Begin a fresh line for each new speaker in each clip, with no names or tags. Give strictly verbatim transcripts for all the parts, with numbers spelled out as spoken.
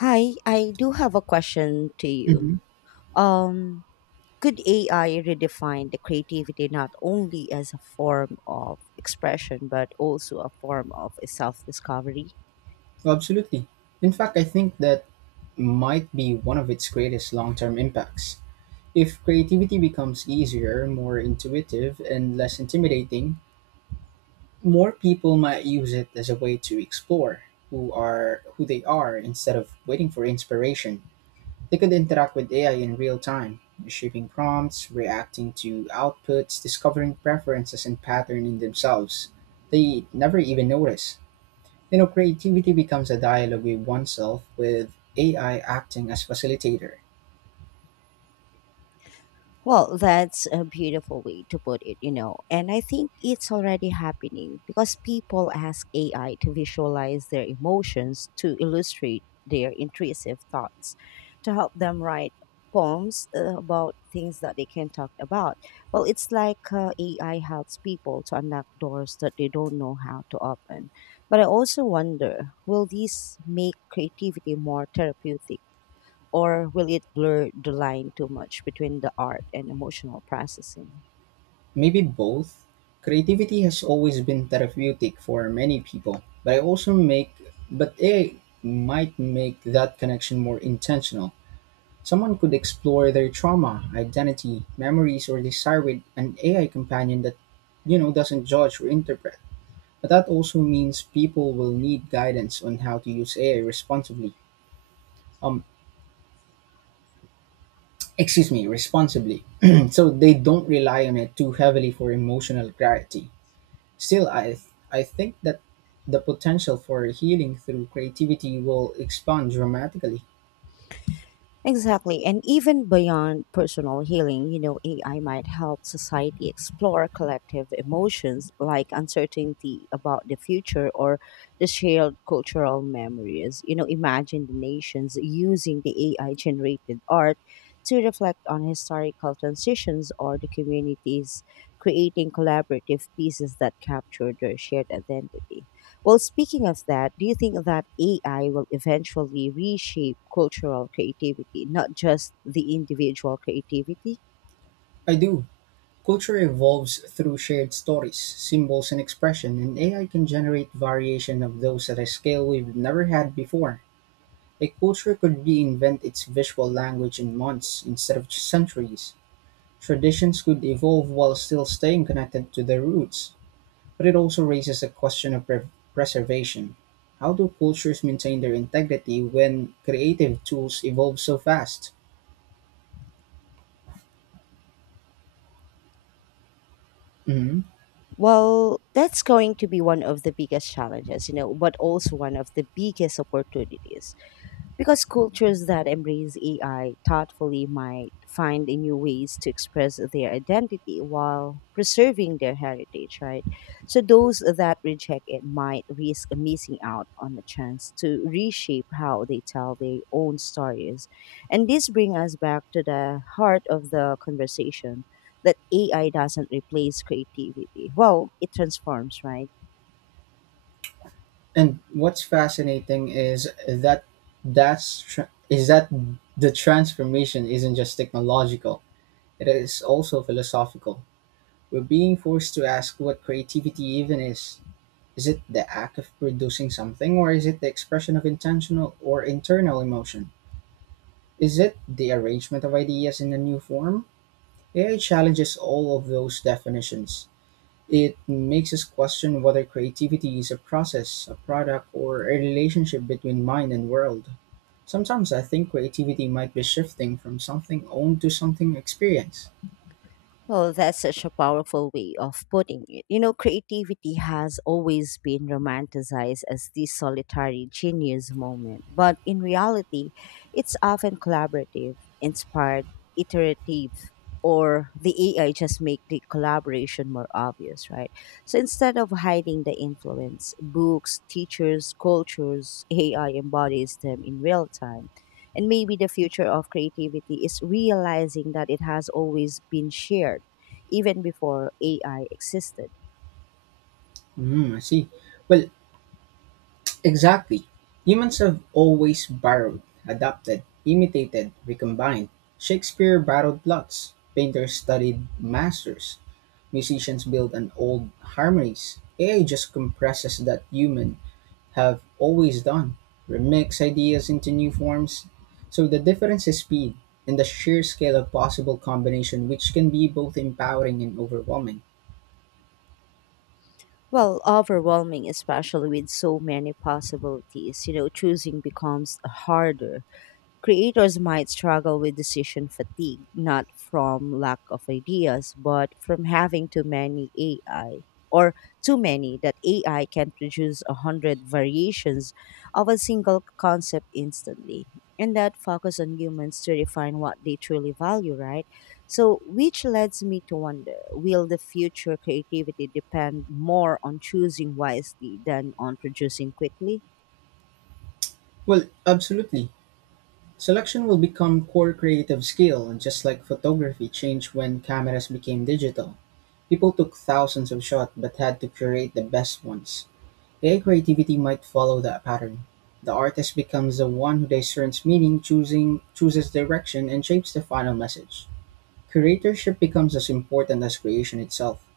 Hi, I do have a question to you.
Mhm.
Um, could A I redefine the creativity not only as a form of expression but also a form of self-discovery?
Absolutely. In fact, I think that might be one of its greatest long term impacts. If creativity becomes easier, more intuitive, and less intimidating, more people might use it as a way to explore who are who they are instead of waiting for inspiration. They could interact with A I in real time, shaping prompts, reacting to outputs, discovering preferences and patterns in themselves. They never even notice. You know, creativity becomes a dialogue with oneself with A I acting as facilitator.
Well, that's a beautiful way to put it, you know. And I think it's already happening because people ask A I to visualize their emotions to illustrate their intrusive thoughts, to help them write poems uh, about things that they can talk about. Well, it's like uh, A I helps people to unlock doors that they don't know how to open. But I also wonder, will these make creativity more therapeutic, or will it blur the line too much between the art and emotional processing?
Maybe both. Creativity has always been therapeutic for many people, but I also make but A I might make that connection more intentional. Someone could explore their trauma, identity, memories, or desire with an A I companion that, you know, doesn't judge or interpret. But that also means people will need guidance on how to use A I responsibly. Um, Excuse me, responsibly. So they don't rely on it too heavily for emotional clarity. Still, I I think that the potential for healing through creativity will expand dramatically.
Exactly. And even beyond personal healing, you know, A I might help society explore collective emotions like uncertainty about the future or the shared cultural memories. You know, imagine the nations using the A I generated art to reflect on historical transitions, or the communities creating collaborative pieces that capture their shared identity. Well, speaking of that, do you think that A I will eventually reshape cultural creativity, not just the individual creativity?
I do. Culture evolves through shared stories, symbols, and expression, and A I can generate variation of those at a scale we've never had before. A culture could reinvent its visual language in months instead of centuries. Traditions could evolve while still staying connected to their roots. But it also raises a question of pre- preservation. How do cultures maintain their integrity when creative tools evolve so fast? Mhm.
Well, that's going to be one of the biggest challenges, you know, but also one of the biggest opportunities. Because cultures that embrace A I thoughtfully might find a new ways to express their identity while preserving their heritage, right? So those that reject it might risk missing out on a chance to reshape how they tell their own stories. And this brings us back to the heart of the conversation that A I doesn't replace creativity. Well, it transforms, right?
And what's fascinating is that that's tr- is that the transformation isn't just technological; it is also philosophical. We're being forced to ask what creativity even is. Is it the act of producing something, or is it the expression of intentional or internal emotion? Is it the arrangement of ideas in a new form, A I challenges all of those definitions. It makes us question whether creativity is a process, a product, or a relationship between mind and world. Sometimes I think creativity might be shifting from something owned to something experienced.
Well, that's such a powerful way of putting it. You know, creativity has always been romanticized as this solitary genius moment, but in reality, it's often collaborative, inspired, iterative, or the A I just make the collaboration more obvious, right? So instead of hiding the influence, books, teachers, cultures, A I embodies them in real time, and maybe the future of creativity is realizing that it has always been shared, even before A I existed.
Hmm, I see. Well, exactly. Humans have always borrowed, adapted, imitated, recombined. Shakespeare borrowed plots. Painters studied masters. Musicians built on old harmonies. A I just compresses that human have always done remix ideas into new forms. So the difference is speed and the sheer scale of possible combination, which can be both empowering and overwhelming.
Well, overwhelming, especially with so many possibilities, you know, choosing becomes harder. Creators might struggle with decision fatigue, not from lack of ideas, but from having too many A I, or too many that A I can produce a hundred variations of a single concept instantly. And that focus on humans to define what they truly value, right? So, which leads me to wonder, will the future creativity depend more on choosing wisely than on producing quickly?
Well, absolutely. Selection will become core creative skill, and just like photography changed when cameras became digital. People took thousands of shots but had to curate the best ones. A I creativity might follow that pattern. The artist becomes the one who discerns meaning, choosing chooses direction, and shapes the final message. Curatorship becomes as important as creation itself.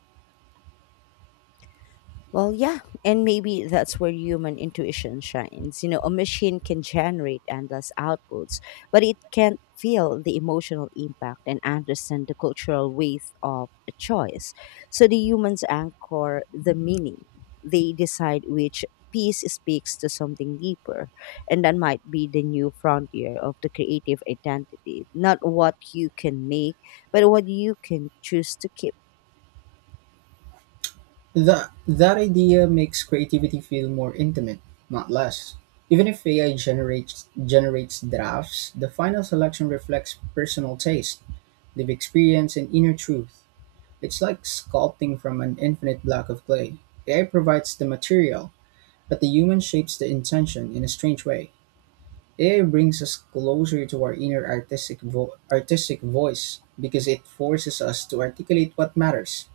Well, yeah, and maybe that's where human intuition shines. You know, a machine can generate endless outputs, but it can't feel the emotional impact and understand the cultural weight of a choice. So the humans anchor the meaning. They decide which piece speaks to something deeper, and that might be the new frontier of the creative identity. Not what you can make, but what you can choose to keep.
That, that idea makes creativity feel more intimate, not less. Even if A I generates, generates drafts, the final selection reflects personal taste, lived experience, and inner truth. It's like sculpting from an infinite block of clay. A I provides the material, but the human shapes the intention in a strange way. A I brings us closer to our inner artistic, vo- artistic voice because it forces us to articulate what matters.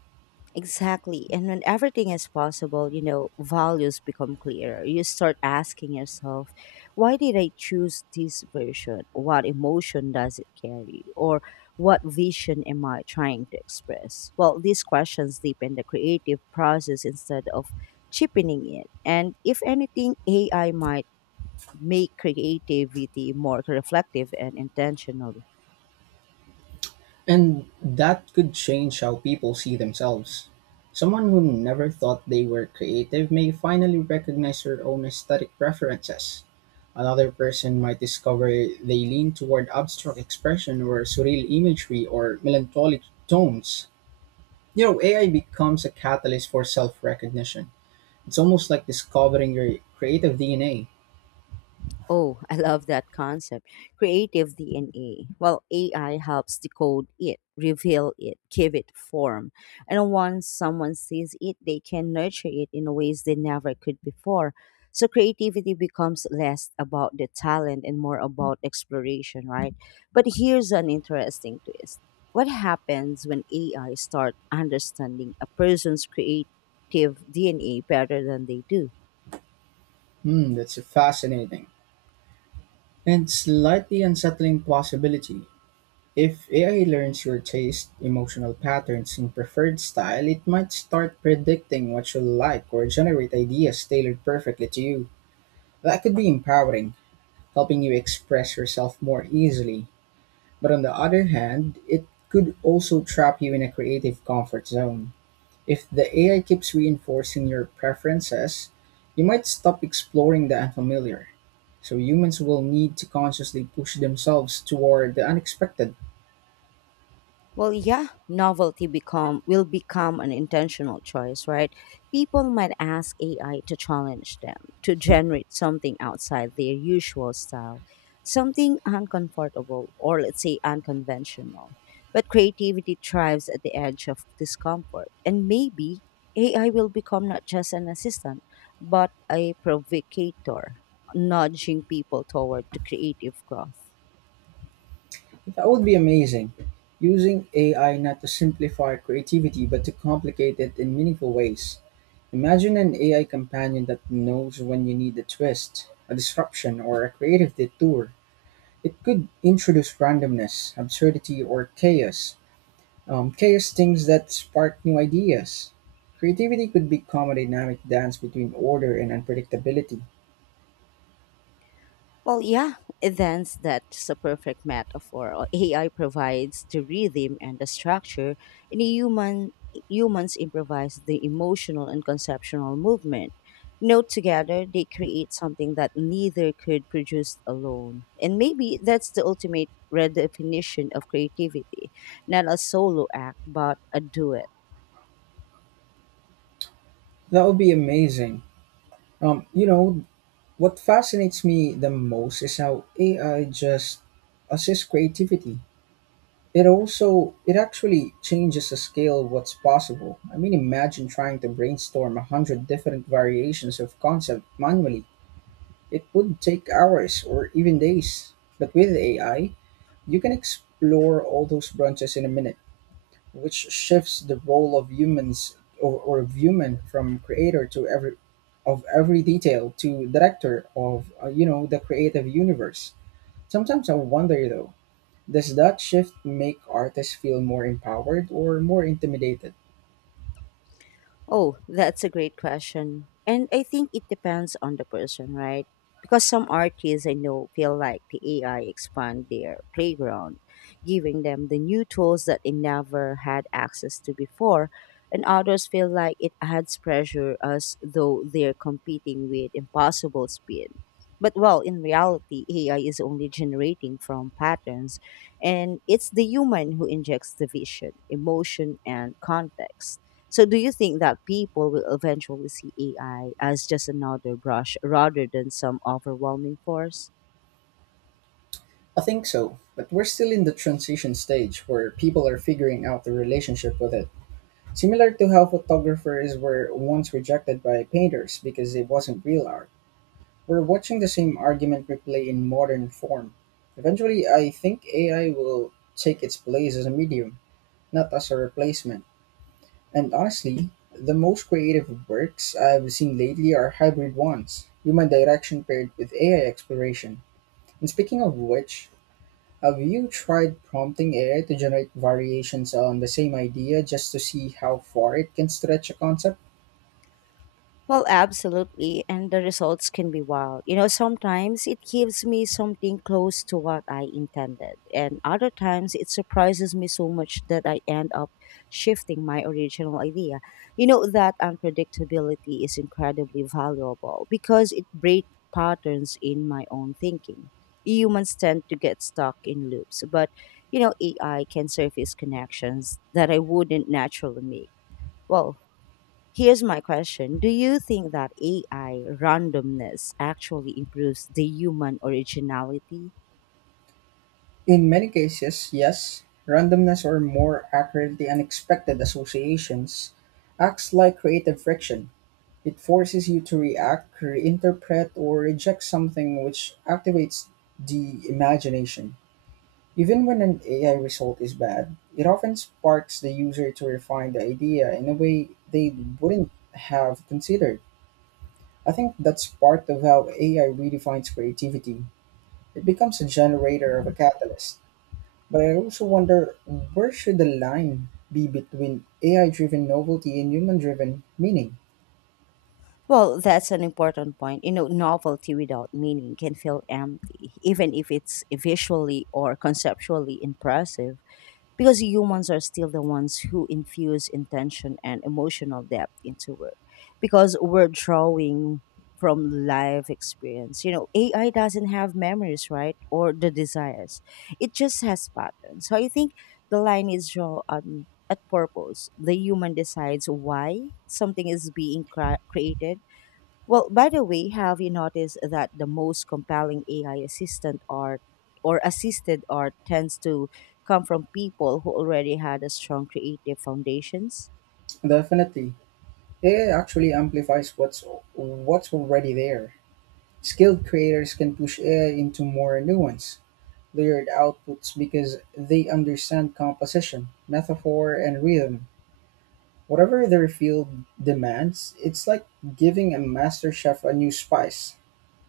Exactly. And when everything is possible, you know, values become clearer. You start asking yourself, why did I choose this version? What emotion does it carry? Or what vision am I trying to express? Well, these questions deepen the creative process instead of cheapening it. And if anything, A I might make creativity more reflective and intentional.
And that could change how people see themselves. Someone who never thought they were creative may finally recognize their own aesthetic preferences. Another person might discover they lean toward abstract expression or surreal imagery or melancholic tones. You know, A I becomes a catalyst for self recognition. It's almost like discovering your creative D N A.
Oh, I love that concept. Creative D N A. Well, A I helps decode it, reveal it, give it form. And once someone sees it, they can nurture it in ways they never could before. So creativity becomes less about the talent and more about exploration, right? But here's an interesting twist. What happens when A I start understanding a person's creative D N A better than they do?
Hmm, that's fascinating. And slightly unsettling possibility. If A I learns your taste, emotional patterns, and preferred style, it might start predicting what you'll like or generate ideas tailored perfectly to you. That could be empowering, helping you express yourself more easily. But on the other hand, it could also trap you in a creative comfort zone. If the A I keeps reinforcing your preferences, you might stop exploring the unfamiliar. So humans will need to consciously push themselves toward the unexpected.
Well, yeah, novelty become will become an intentional choice, right? People might ask A I to challenge them, to generate something outside their usual style, something uncomfortable or let's say unconventional. But creativity thrives at the edge of discomfort, and maybe A I will become not just an assistant, but a provocator, nudging people toward the creative growth.
That would be amazing. Using A I not to simplify creativity but to complicate it in meaningful ways. Imagine an A I companion that knows when you need a twist, a disruption, or a creative detour. It could introduce randomness, absurdity, or chaos. Um, chaos things that spark new ideas. Creativity could become a dynamic dance between order and unpredictability.
Well, yeah, events that's a perfect metaphor. Uh, A I provides the rhythm and the structure, and human humans improvise the emotional and conceptual movement. Note together, they create something that neither could produce alone. And maybe that's the ultimate redefinition of creativity, not a solo act, but a duet.
That would be amazing. Um, you know, What fascinates me the most is how A I just assists creativity. It also it actually changes the scale of what's possible. I mean, imagine trying to brainstorm a hundred different variations of concept manually. It would take hours or even days. But with A I, you can explore all those branches in a minute, which shifts the role of humans or, or of human from creator to every of every detail to director of uh, you know, the creative universe. Sometimes I wonder though, does that shift make artists feel more empowered or more intimidated?
Oh, that's a great question. And I think it depends on the person, right? Because some artists I know feel like the A I expand their playground, giving them the new tools that they never had access to before. And others feel like it adds pressure as though they're competing with impossible speed. But well, in reality, A I is only generating from patterns, and it's the human who injects the vision, emotion, and context. So, do you think that people will eventually see A I as just another brush rather than some overwhelming force?
I think so, but we're still in the transition stage where people are figuring out the relationship with it. Similar to how photographers were once rejected by painters because it wasn't real art. We're watching the same argument replay in modern form. Eventually, I think A I will take its place as a medium, not as a replacement. And honestly, the most creative works I've seen lately are hybrid ones, human direction paired with A I exploration. And speaking of which, have you tried prompting A I to generate variations on the same idea just to see how far it can stretch a concept?
Well, absolutely. And the results can be wild. You know, sometimes it gives me something close to what I intended, and other times it surprises me so much that I end up shifting my original idea. You know, that unpredictability is incredibly valuable because it breaks patterns in my own thinking. Humans tend to get stuck in loops, but you know, A I can surface connections that I wouldn't naturally make. Well, here's my question. Do you think that A I randomness actually improves the human originality?
In many cases, yes, randomness, or more accurately unexpected associations, acts like creative friction. It forces you to react, reinterpret, or reject something which activates the imagination. Even when an A I result is bad, it often sparks the user to refine the idea in a way they wouldn't have considered. I think that's part of how A I redefines creativity. It becomes a generator of a catalyst. But I also wonder, where should the line be between A I-driven novelty and human-driven meaning?
Well, that's an important point. You know, novelty without meaning can feel empty, even if it's visually or conceptually impressive. Because humans are still the ones who infuse intention and emotional depth into work, because we're drawing from life experience. You know, AI doesn't have memories, right, or the desires, it just has patterns. So I think the line is drawn on at purpose. The human decides why something is being cra- created. Well, by the way, have you noticed that the most compelling A I assistant are or assisted art tends to come from people who already had a strong creative foundations?
Definitely, A I actually amplifies what's what's already there. Skilled creators can push A I into more nuance, layered outputs because they understand composition, metaphor, and rhythm. Whatever their field demands, it's like giving a master chef a new spice.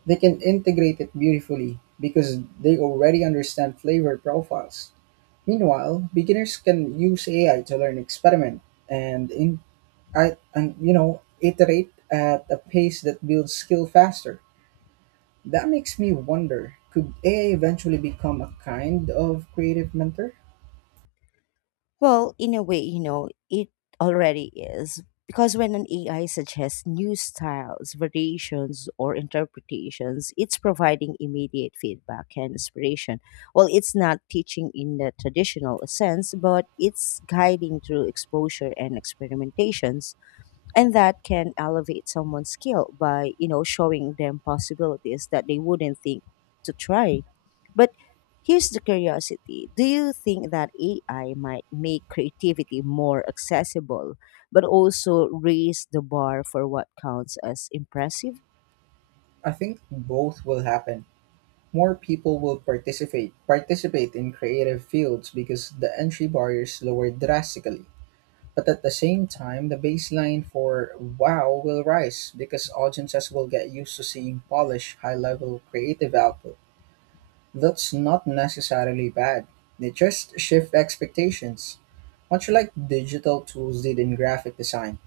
They can integrate it beautifully because they already understand flavor profiles. Meanwhile, beginners can use A I to learn, experiment, and in I, and you know, iterate at a pace that builds skill faster. That makes me wonder: could A I eventually become a kind of creative mentor?
Well, in a way, you know, it already is. Because when an A I suggests new styles, variations, or interpretations, it's providing immediate feedback and inspiration. Well, it's not teaching in the traditional sense, but it's guiding through exposure and experimentations, and that can elevate someone's skill by, you know, showing them possibilities that they wouldn't think to try. But here's the curiosity, do you think that AI might make creativity more accessible but also raise the bar for what counts as impressive?
I think both will happen. More people will participate participate in creative fields because the entry barriers lower drastically. But at the same time, the baseline for WoW will rise because audiences will get used to seeing polished, high level creative output. That's not necessarily bad, they just shift expectations. Much like digital tools did in graphic design,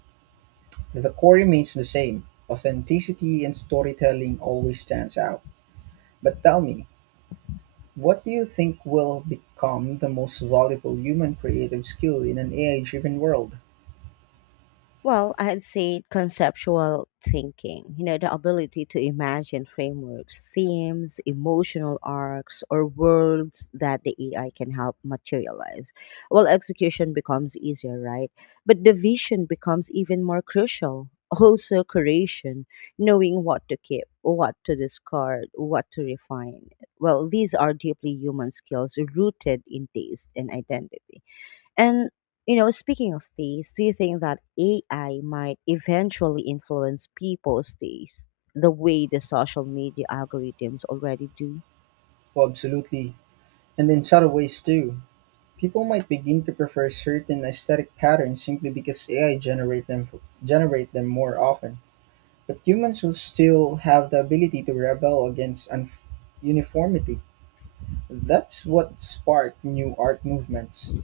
the core remains the same. Authenticity and storytelling always stands out. But tell me, what do you think will become the most valuable human creative skill in an A I driven world?
Well, I'd say conceptual thinking, you know, the ability to imagine frameworks, themes, emotional arcs, or worlds that the A I can help materialize. Well, execution becomes easier, right? But the vision becomes even more crucial. Also, curation, knowing what to keep, what to discard, what to refine. Well, these are deeply human skills rooted in taste and identity. And, you know, speaking of taste, do you think that A I might eventually influence people's taste the way the social media algorithms already do?
Oh, absolutely. And in subtle ways too. People might begin to prefer certain aesthetic patterns simply because A I generate them generate them more often. But humans will still have the ability to rebel against un- uniformity. That's what sparked new art movements.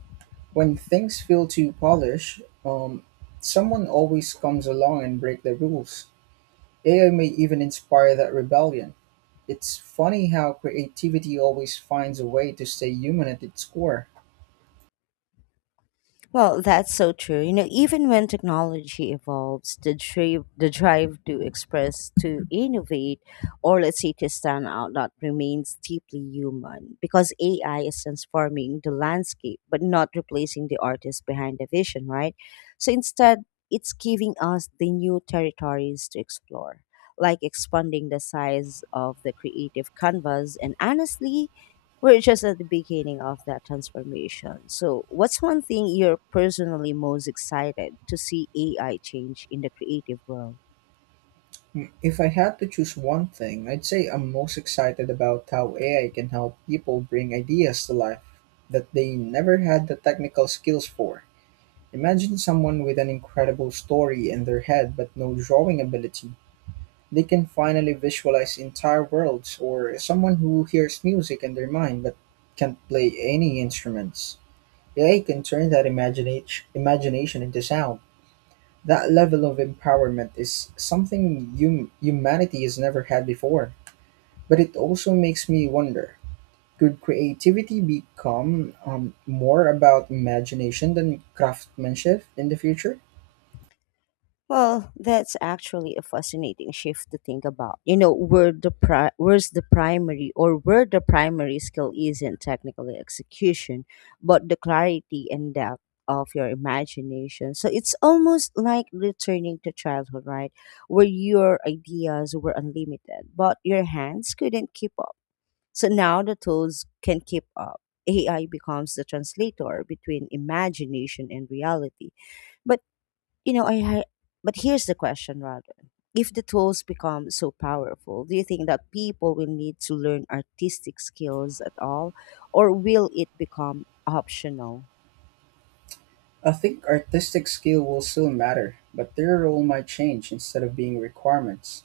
When things feel too polished, um, someone always comes along and break the rules. A I may even inspire that rebellion. It's funny how creativity always finds a way to stay human at its core.
Well, that's so true. You know, even when technology evolves, the drive, the drive to express, to innovate, or let's say to stand out, that remains deeply human, because A I is transforming the landscape, but not replacing the artist behind the vision, right? So instead, it's giving us the new territories to explore, like expanding the size of the creative canvas. And honestly, we're just at the beginning of that transformation. So, what's one thing you're personally most excited to see A I change in the creative world?
If I had to choose one thing, I'd say I'm most excited about how A I can help people bring ideas to life that they never had the technical skills for. Imagine someone with an incredible story in their head but no drawing ability. They can finally visualize entire worlds, or someone who hears music in their mind but can't play any instruments. A I can turn that imaginat- imagination into sound. That level of empowerment is something hum- humanity has never had before. But it also makes me wonder, could creativity become um, more about imagination than craftsmanship in the future?
Well, that's actually a fascinating shift to think about. You know, where the pri- where's the primary or where the primary skill isn't technically execution, but the clarity and depth of your imagination. So it's almost like returning to childhood, right? Where your ideas were unlimited, but your hands couldn't keep up. So now the tools can keep up. A I becomes the translator between imagination and reality. But, you know, I ha- but here's the question rather. If the tools become so powerful, do you think that people will need to learn artistic skills at all, or will it become optional?
I think artistic skill will still matter, but their role might change instead of being requirements.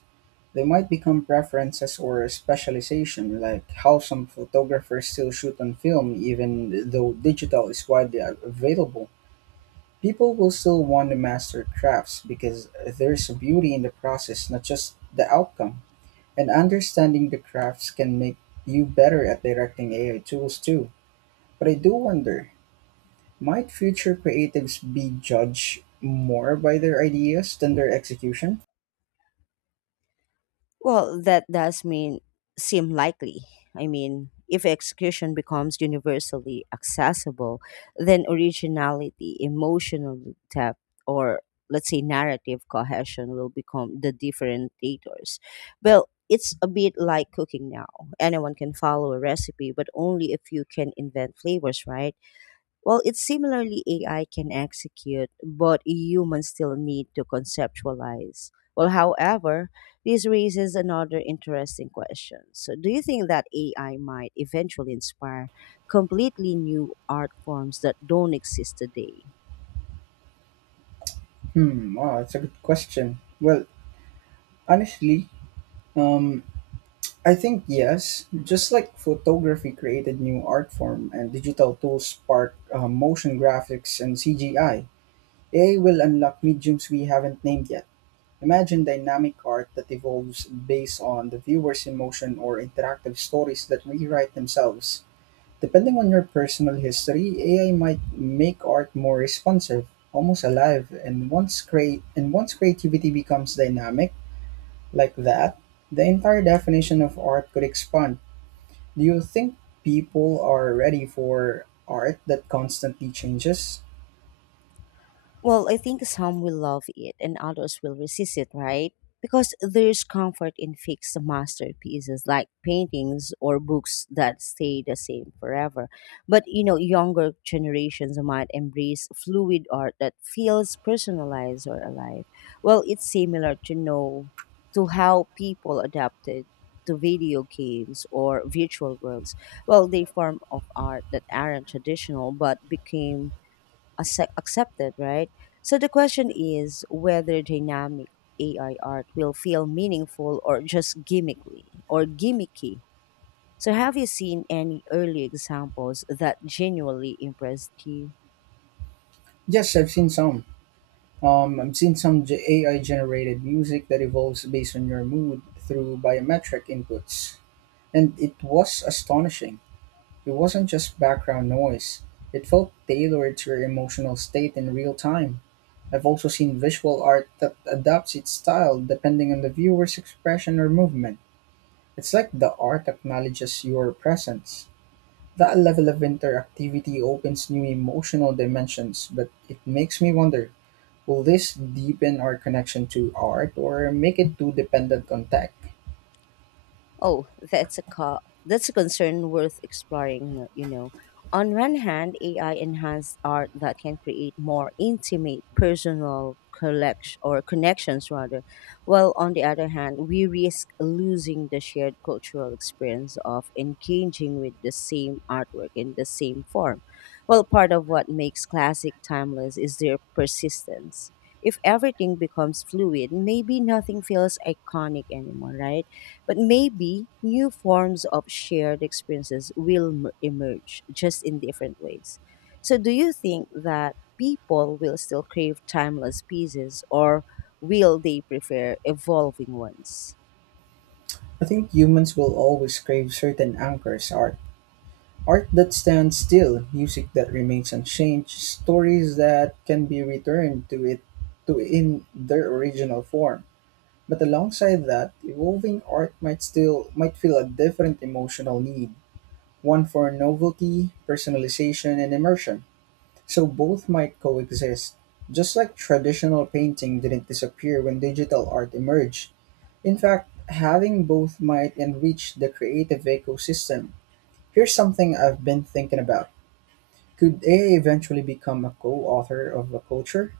They might become preferences or a specialization, like how some photographers still shoot on film, even though digital is widely available. People will still want to master crafts because there's beauty in the process, not just the outcome. And understanding the crafts can make you better at directing A I tools too. But I do wonder, might future creatives be judged more by their ideas than their execution?
Well, that does mean seem likely. I mean, if execution becomes universally accessible, then originality, emotional depth, or let's say narrative cohesion will become the differentiators. Well, it's a bit like cooking now. Anyone can follow a recipe, but only if you can invent flavors, right? Well, it's similarly A I can execute, but humans still need to conceptualize. Well, however, this raises another interesting question. So, do you think that A I might eventually inspire completely new art forms that don't exist today?
Hmm, wow, that's a good question. Well, honestly, um, I think yes. Just like photography created new art form and digital tools spark uh, motion graphics and C G I, A I will unlock mediums we haven't named yet. Imagine dynamic art that evolves based on the viewer's emotion or interactive stories that rewrite themselves. Depending on your personal history, A I might make art more responsive, almost alive, and once create and once creativity becomes dynamic like that, the entire definition of art could expand. Do you think people are ready for art that constantly changes?
Well, I think some will love it and others will resist it, right? Because there's comfort in fixed masterpieces like paintings or books that stay the same forever. But you know, younger generations might embrace fluid art that feels personalized or alive. Well, it's similar to know to how people adapted to video games or virtual worlds. Well, they form of art that aren't traditional but became accept, accepted, right? So the question is whether dynamic A I art will feel meaningful or just gimmickly or gimmicky. So have you seen any early examples that genuinely impressed you?
Yes, I've seen some Um, I've seen some ge- A I generated music that evolves based on your mood through biometric inputs, and it was astonishing. It wasn't just background noise, it felt tailored to your emotional state in real time. I've also seen visual art that adapts its style depending on the viewer's expression or movement. It's like the art acknowledges your presence. That level of interactivity opens new emotional dimensions, but it makes me wonder. Will this deepen our connection to art or make it too dependent on tech?
Oh, that's a co- that's a concern worth exploring, no- you know. On one hand, A I enhanced art that can create more intimate, personal collection or connections rather. While on the other hand, we risk losing the shared cultural experience of engaging with the same artwork in the same form. Well, part of what makes classic timeless is their persistence. If everything becomes fluid, maybe nothing feels iconic anymore, right? But maybe new forms of shared experiences will m- emerge, just in different ways. So, do you think that people will still crave timeless pieces or will they prefer evolving ones?
I think humans will always crave certain anchors art. Art that stands still, music that remains unchanged, stories that can be returned to it to in their original form. But alongside that, evolving art might still might feel a different emotional need, one for novelty, personalization, and immersion. So both might coexist. Just like traditional painting didn't disappear when digital art emerged. In fact, having both might enrich the creative ecosystem. Here's something I've been thinking about. Could A I eventually become a co author of a culture?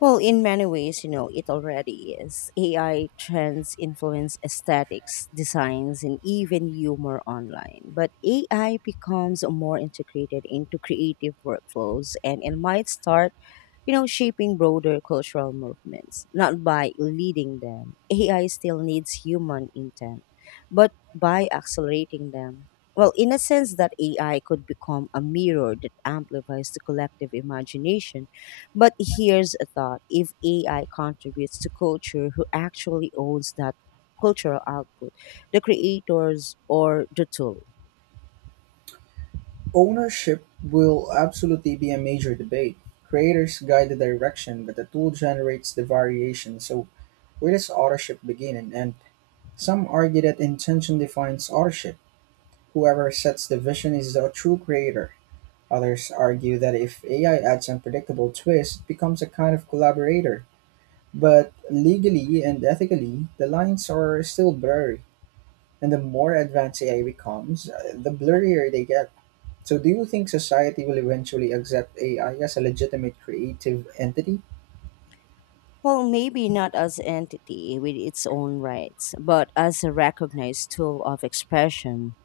Well, in many ways, you know, it already is. A I trends influence aesthetics, designs, and even humor online. But A I becomes more integrated into creative workflows and it might start, you know, shaping broader cultural movements. Not by leading them, A I still needs human intent, but by accelerating them. Well, in a sense, that A I could become a mirror that amplifies the collective imagination, but here's a thought: if A I contributes to culture, who actually owns that cultural output? The creators or the tool?
Ownership will absolutely be a major debate. Creators guide the direction, but the tool generates the variation. So, where does authorship begin and end? Some argue that intention defines authorship. Whoever sets the vision is the true creator. Others argue that if A I adds unpredictable twists, it becomes a kind of collaborator. But legally and ethically, the lines are still blurry. And the more advanced A I becomes, uh, the blurrier they get. So, do you think society will eventually accept A I as a legitimate creative entity?
Well, maybe not as entity with its own rights, but as a recognized tool of expression.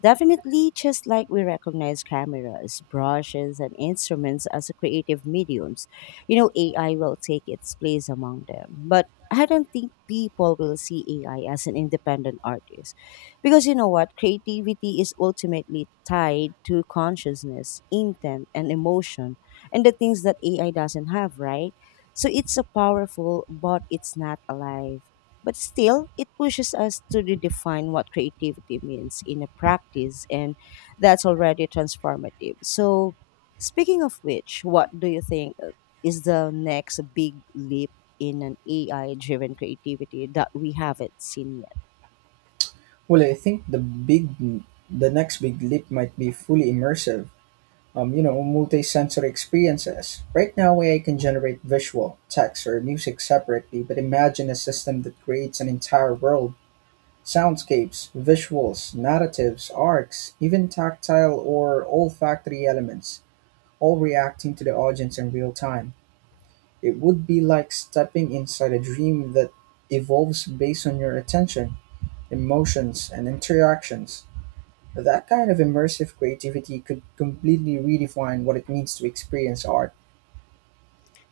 Definitely, just like we recognize cameras, brushes, and instruments as creative mediums, you know, A I will take its place among them. But I don't think people will see A I as an independent artist. Because you know what? Creativity is ultimately tied to consciousness, intent, and emotion, and the things that A I doesn't have, right? So it's a powerful, but it's not alive. But still, it pushes us to redefine what creativity means in a practice, and that's already transformative. So, speaking of which, what do you think uh, is the next big leap in an A I driven creativity that we haven't seen yet?
Well, I think the big, the next big leap might be fully immersive, um, you know, multi-sensory experiences. Right now, A I can generate visual, text, or music separately, but imagine a system that creates an entire world. Soundscapes, visuals, narratives, arcs, even tactile or olfactory elements, all reacting to the audience in real time. It would be like stepping inside a dream that evolves based on your attention, emotions, and interactions. That kind of immersive creativity could completely redefine what it means to experience art.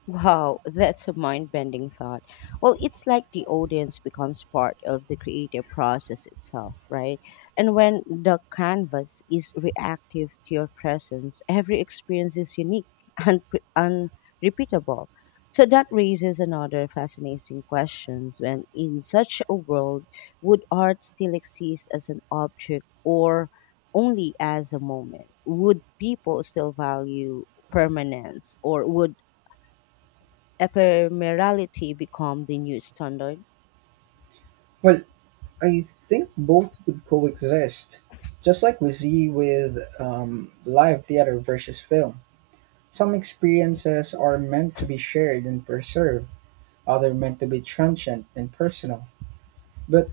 Wow, that's a mind bending thought. Well, it's like the audience becomes part of the creative process itself, right? And when the canvas is reactive to your presence, every experience is unique and unre- unrepeatable. So that raises another fascinating questions when in such a world would art still exist as an object or only as a moment? Would people still value permanence or would ephemerality become the new standard?
Well, I think both would coexist, just like we see with um, live theater versus film. Some experiences are meant to be shared and preserved, other meant to be transient and personal. But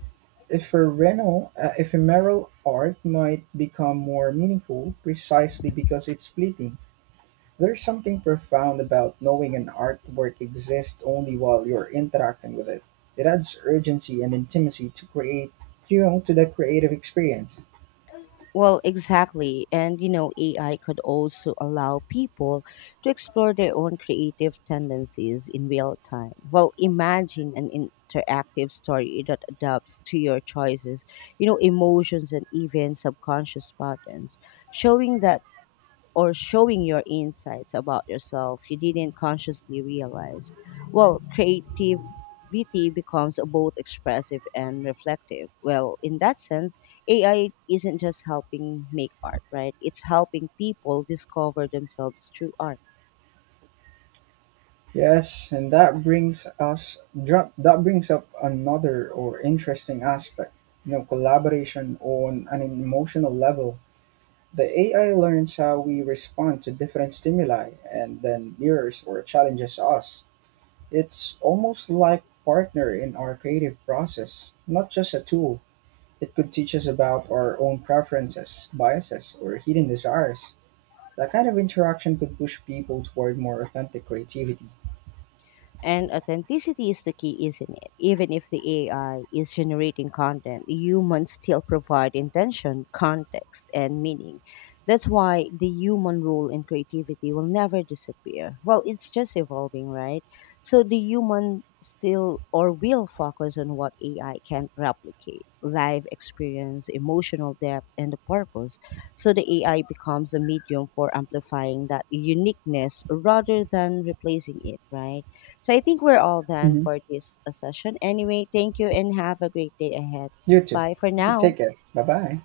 ephemeral, uh, ephemeral art might become more meaningful precisely because it's fleeting. There's something profound about knowing an artwork exists only while you're interacting with it. It adds urgency and intimacy to create, you know, to the creative experience.
Well, exactly. And you know, A I could also allow people to explore their own creative tendencies in real time. Well, imagine an interactive story that adapts to your choices, you know, emotions and even subconscious patterns, showing that or showing your insights about yourself you didn't consciously realize. Well, creativity becomes both expressive and reflective. Well, in that sense, A I isn't just helping make art, right? It's helping people discover themselves through art.
Yes, and that brings us dr- that brings up another or interesting aspect, you know, collaboration on an emotional level. The A I learns how we respond to different stimuli and then mirrors or challenges us. It's almost like partner in our creative process, not just a tool. It could teach us about our own preferences, biases, or hidden desires. That kind of interaction could push people toward more authentic creativity.
And authenticity is the key, isn't it? Even if the A I is generating content, humans still provide intention, context, and meaning. That's why the human role in creativity will never disappear. Well, it's just evolving, right? So the human still or will focus on what A I can replicate live experience, emotional depth, and the purpose. So the A I becomes a medium for amplifying that uniqueness rather than replacing it, right? So I think we're all done
Hmm.
for this uh, session. Anyway, thank you and have a great day ahead.
You too.
Bye for now.
Take care. Bye bye.